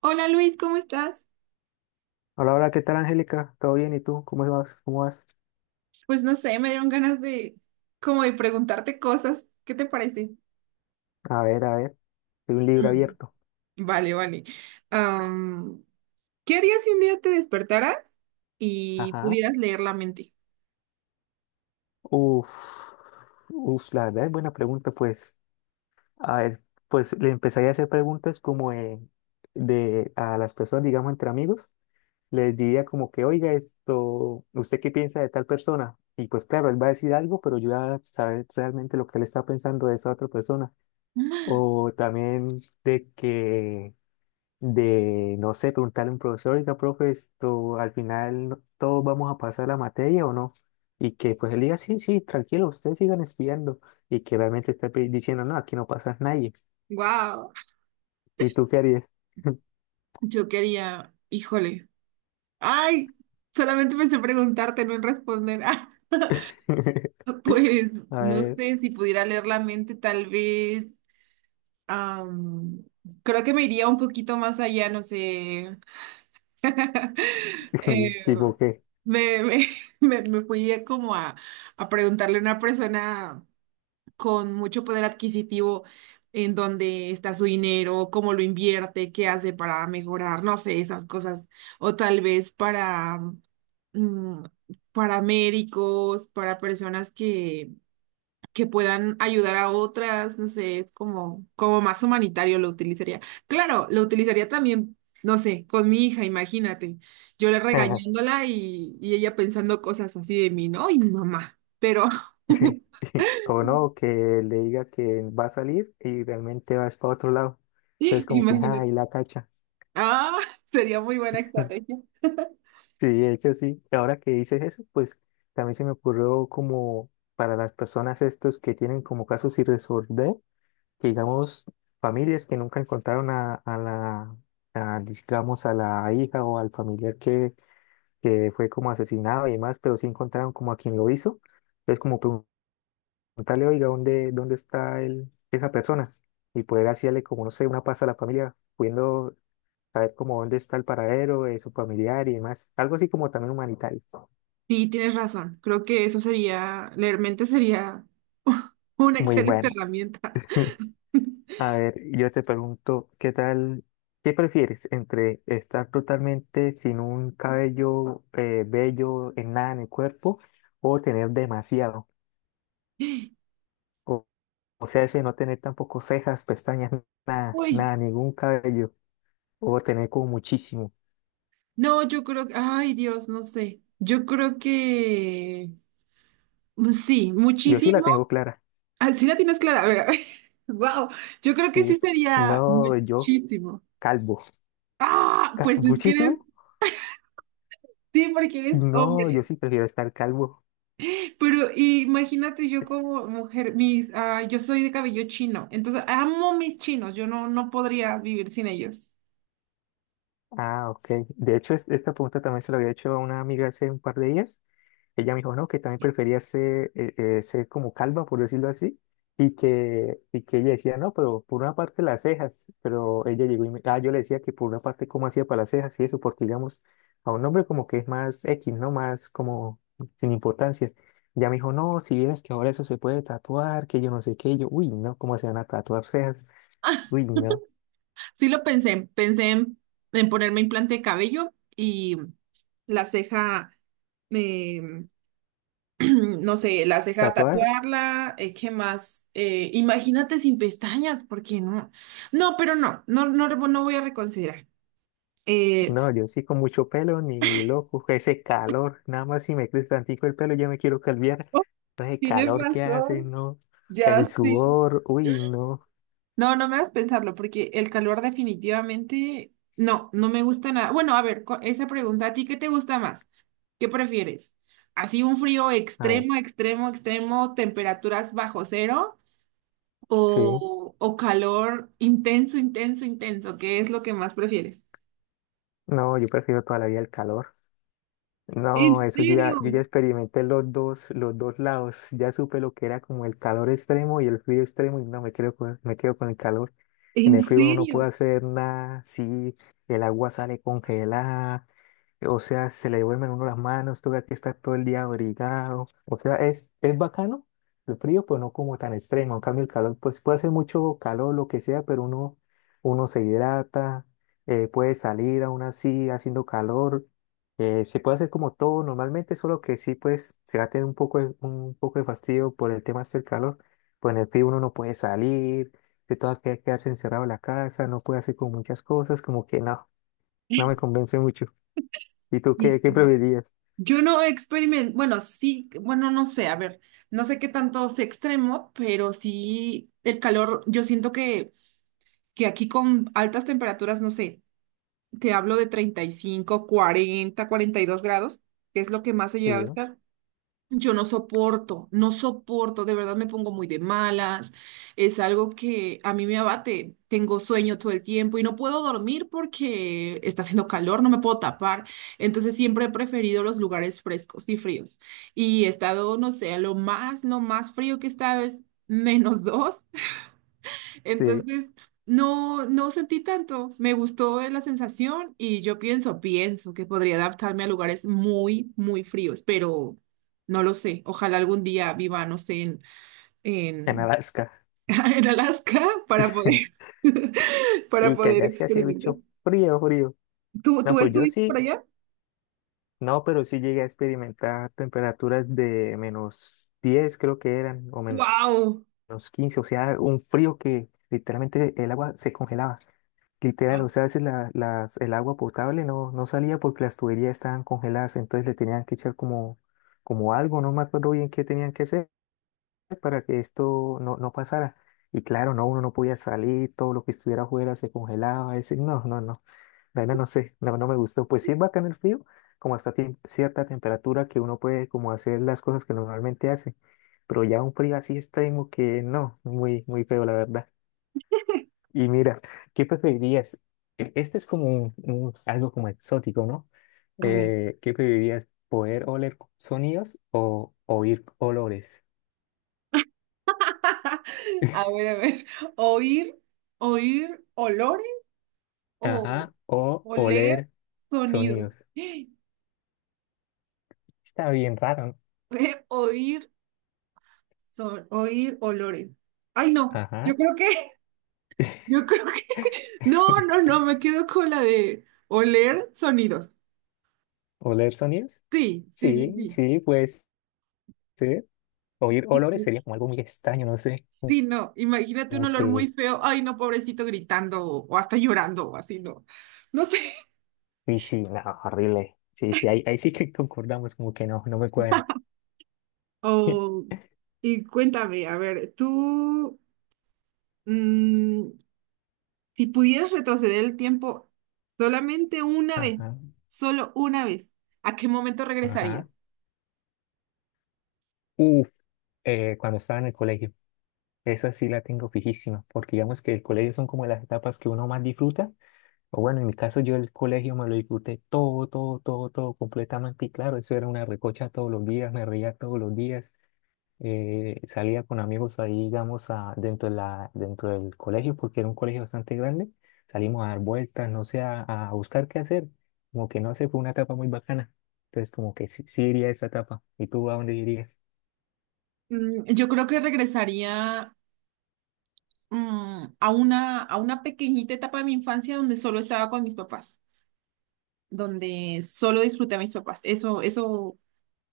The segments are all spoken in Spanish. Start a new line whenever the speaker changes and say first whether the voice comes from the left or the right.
right: Hola Luis, ¿cómo estás?
left: Hola, hola, ¿qué tal, Angélica? ¿Todo bien? ¿Y tú? ¿Cómo vas? ¿Cómo vas?
right: Pues no sé, me dieron ganas de como de preguntarte cosas. ¿Qué te parece?
left: A ver, hay un libro
right: Mm.
left: abierto.
right: Vale, vale. Am, ¿Qué harías si un día te despertaras y
left: Ajá.
right: pudieras leer la mente?
left: Uf, uf, la verdad es buena pregunta, pues. A ver, pues le empezaría a hacer preguntas como de a las personas, digamos, entre amigos. Les diría como que, oiga, esto, ¿usted qué piensa de tal persona? Y pues claro, él va a decir algo, pero yo voy a saber realmente lo que él está pensando de esa otra persona. O también de que de, no sé, preguntarle a un profesor, oiga, profe, esto, al final todos vamos a pasar la materia o no. Y que pues él diga, sí, sí, tranquilo, ustedes sigan estudiando. Y que realmente esté diciendo, no, aquí no pasas nadie.
right: Wow.
left: ¿Y tú qué harías?
right: Yo quería, híjole. Ay, solamente pensé preguntarte, no en responder. Ah, pues
left: A
right: no
left: ver,
right: sé si pudiera leer la mente, tal vez. am, Creo que me iría un poquito más allá, no sé. Eh,
left: tipo qué.
right: me, me, me fui a como a preguntarle a una persona con mucho poder adquisitivo en dónde está su dinero, cómo lo invierte, qué hace para mejorar, no sé, esas cosas. O tal vez para, mm, para médicos, para personas que puedan ayudar a otras, no sé, es como, como más humanitario lo utilizaría. Claro, lo utilizaría también, no sé, con mi hija, imagínate, yo le
left: Ajá,
right: regañándola y ella pensando cosas así de mí, ¿no? Y mi mamá, pero
left: sí. O no, que le diga que va a salir y realmente vas para otro lado. Entonces como que, ah,
right: imagínate,
left: ahí la cacha.
right: ah, sería muy buena estrategia.
left: Sí, de hecho sí. Ahora que dices eso, pues también se me ocurrió como para las personas estos que tienen como casos sin resolver, que digamos familias que nunca encontraron a la, digamos, a la hija o al familiar que fue como asesinado y demás, pero sí encontraron como a quien lo hizo. Entonces como preguntarle, oiga, ¿dónde está esa persona? Y poder hacerle como, no sé, una paz a la familia, pudiendo saber como dónde está el paradero de su familiar y demás. Algo así como también humanitario.
right: Sí, tienes razón, creo que eso sería, leer mente sería una
left: Muy
right: excelente
left: bueno.
right: herramienta.
left: A ver, yo te pregunto, ¿qué tal? ¿Qué prefieres entre estar totalmente sin un cabello bello en nada en el cuerpo o tener demasiado? O, o sea, ese no tener tampoco cejas, pestañas, nada,
right: Uy,
left: nada, ningún cabello o tener como muchísimo.
right: no, yo creo que, ay Dios, no sé. Yo creo que pues sí,
left: Yo sí la
right: muchísimo.
left: tengo clara.
right: Así la tienes clara. A ver, a ver. Wow, yo creo
left: Sí.
right: que sí sería
left: No, yo
right: muchísimo.
left: calvo.
right: Ah, pues es que eres,
left: ¿Muchísimo?
right: sí, porque eres
left: No, yo
right: hombre.
left: sí prefiero estar calvo.
right: Pero imagínate yo como mujer, mis, ah, yo soy de cabello chino, entonces amo mis chinos, yo no, no podría vivir sin ellos.
left: Ah, ok. De hecho, esta pregunta también se la había hecho a una amiga hace un par de días. Ella me dijo, no, que también prefería ser como calva, por decirlo así, y que ella decía, no, pero por una parte las cejas, pero ella llegó y yo le decía que por una parte cómo hacía para las cejas y eso, porque digamos, a un hombre como que es más X, ¿no? Más como sin importancia. Ya me dijo, no, si vieras que ahora eso se puede tatuar, que yo no sé qué, y yo, uy, no, ¿cómo se van a tatuar cejas? Uy, no,
right: Sí lo pensé, pensé en ponerme implante de cabello y la ceja, no sé, la ceja
left: ¿tatuadas?
right: tatuarla, ¿qué más? Imagínate sin pestañas, ¿porque no? No, pero no, no, no, no voy a reconsiderar. Eh,
left: No, yo sí con mucho pelo, ni loco, ese calor, nada más si me crece tantico el pelo ya me quiero calviar.
right: oh,
left: No, ese
right: tienes
left: calor que hace,
right: razón,
left: no,
right: ya
left: el
right: sí.
left: sudor, uy, no,
right: No, no me hagas pensarlo, porque el calor definitivamente, no, no me gusta nada. Bueno, a ver, esa pregunta, ¿a ti qué te gusta más? ¿Qué prefieres? ¿Así un frío
left: a ver,
right: extremo, extremo, extremo, temperaturas bajo cero?
left: sí,
right: ¿O, o calor intenso, intenso, intenso? ¿Qué es lo que más prefieres?
left: no, yo prefiero toda la vida el calor, no,
right: ¿En
left: eso yo
right: serio?
left: ya, yo ya experimenté los dos, lados, ya supe lo que era como el calor extremo y el frío extremo y no, me quedo con el calor, en
right: ¿En
left: el frío uno no puede
right: serio?
left: hacer nada, sí, el agua sale congelada, o sea, se le duermen uno las manos, toca que estar todo el día abrigado. O sea, es bacano el frío, pero no como tan extremo. En cambio, el calor, pues puede hacer mucho calor, lo que sea, pero uno se hidrata, puede salir aún así haciendo calor. Se puede hacer como todo normalmente, solo que sí, pues se va a tener un poco de fastidio por el tema del calor. Pues en el frío uno no puede salir, se toca que quedarse encerrado en la casa, no puede hacer como muchas cosas, como que no me convence mucho. ¿Y tú
right: Sí.
left: qué preferirías?
right: Yo no experimento, bueno, sí, bueno, no sé, a ver, no sé qué tanto sea extremo, pero sí el calor, yo siento que aquí con altas temperaturas, no sé, te hablo de 35, 40, 42 grados, que es lo que más he
left: Sí,
right: llegado a estar. Yo no soporto, no soporto, de verdad me pongo muy de malas, es algo que a mí me abate, tengo sueño todo el tiempo y no puedo dormir porque está haciendo calor, no me puedo tapar, entonces siempre he preferido los lugares frescos y fríos y he estado, no sé, lo más frío que he estado es -2
left: sí,
right: entonces, no, no sentí tanto. Me gustó la sensación y yo pienso, pienso que podría adaptarme a lugares muy, muy fríos, pero no lo sé. Ojalá algún día viva, no sé,
left: en
right: en,
left: Alaska.
right: en Alaska para poder, para
left: Sí, que
right: poder
left: allá sí hace
right: experimentar.
left: mucho frío, frío.
right: ¿Tú,
left: No,
right: tú
left: pues yo
right: estuviste por
left: sí,
right: allá?
left: no, pero sí llegué a experimentar temperaturas de -10 creo que eran, o
right: ¡Wow!
left: -15 o sea, un frío que literalmente el agua se congelaba. Literal, o sea, a veces el agua potable no salía porque las tuberías estaban congeladas, entonces le tenían que echar como algo, no me acuerdo bien qué tenían que hacer para que esto no pasara. Y claro, no, uno no podía salir, todo lo que estuviera afuera se congelaba, ese, no, no, no, la verdad no sé, no me gustó. Pues sí es bacán el frío, como hasta cierta temperatura que uno puede como hacer las cosas que normalmente hace, pero ya un frío así extremo que no, muy, muy feo la verdad. Y mira, ¿qué preferirías? Este es como algo como exótico, ¿no?
right: A ver,
left: ¿Qué preferirías? ¿Poder oler sonidos o oír olores?
right: a ver, a ver. Oír, oír olores o
left: Ajá. O
right: oler
left: oler
right: sonidos.
left: sonidos. Está bien raro.
right: Oír oír olores. Ay, no, yo
left: Ajá.
right: creo que, yo creo que, no, no, no, me quedo con la de oler sonidos.
left: ¿Oler sonidos?
right: Sí, sí, sí,
left: Sí,
right: sí.
left: sí, pues sí. Oír
right: Y
left: olores sería
right: Pinky.
left: como algo muy extraño, no sé.
right: Sí, no, imagínate un
left: Como
right: olor muy
left: que...
right: feo. Ay, no, pobrecito gritando o hasta llorando o así, no. No sé.
left: Y sí, no, horrible. Sí, sí, ahí sí que concordamos, como que no me cuadra.
right: Oh, y cuéntame, a ver, tú, mm, si pudieras retroceder el tiempo solamente una vez,
left: Ajá,
right: solo una vez, ¿a qué momento regresarías?
left: ajá. Uf, cuando estaba en el colegio, esa sí la tengo fijísima, porque digamos que el colegio son como las etapas que uno más disfruta. O bueno, en mi caso yo el colegio me lo disfruté todo, todo, todo, todo completamente. Y claro, eso era una recocha todos los días, me reía todos los días. Salía con amigos ahí, digamos, a, dentro de la, dentro del colegio, porque era un colegio bastante grande. Salimos a dar vueltas, no sé, a buscar qué hacer. Como que no sé, fue una etapa muy bacana. Entonces, como que sí, sí iría a esa etapa. ¿Y tú a dónde irías?
right: Yo creo que regresaría, a una pequeñita etapa de mi infancia donde solo estaba con mis papás, donde solo disfruté a mis papás. Eso,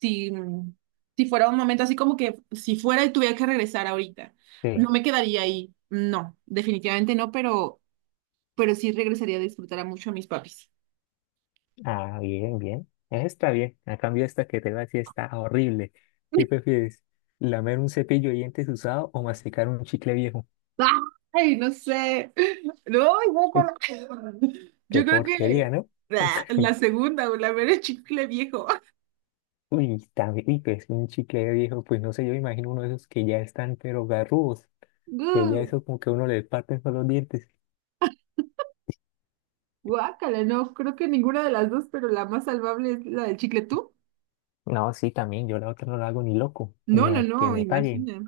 right: si, si fuera un momento así como que si fuera y tuviera que regresar ahorita,
left: Sí.
right: no me quedaría ahí. No, definitivamente no, pero sí regresaría a disfrutar a mucho a mis papis.
left: Ah, bien, bien. Está bien. A cambio, esta que te va a decir está horrible. ¿Qué prefieres? ¿Lamer un cepillo de dientes usado o masticar un chicle viejo?
right: Ay, no sé. No, ay,
left: Uy,
right: guácala. Yo
left: qué
right: creo
left: porquería,
right: que
left: ¿no?
right: ah, la segunda o la ver el chicle viejo.
left: Uy, también, uy, pues un chicle viejo, pues no sé, yo imagino uno de esos que ya están pero garrudos, que ya eso como que uno le parten con los dientes.
right: Guácala, no, creo que ninguna de las dos, pero la más salvable es la del chicle tú.
left: No, sí, también, yo la otra no la hago ni loco,
right: No,
left: ni
right: no,
left: a que
right: no,
left: me paguen.
right: imagina.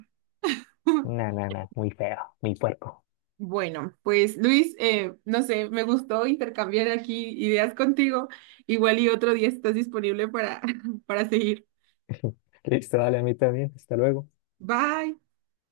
left: Na, na, na, muy feo, muy puerco.
right: Bueno, pues Luis, no sé, me gustó intercambiar aquí ideas contigo. Igual y otro día estás disponible para, para seguir.
left: Listo, dale a mí también, hasta luego.
right: Bye.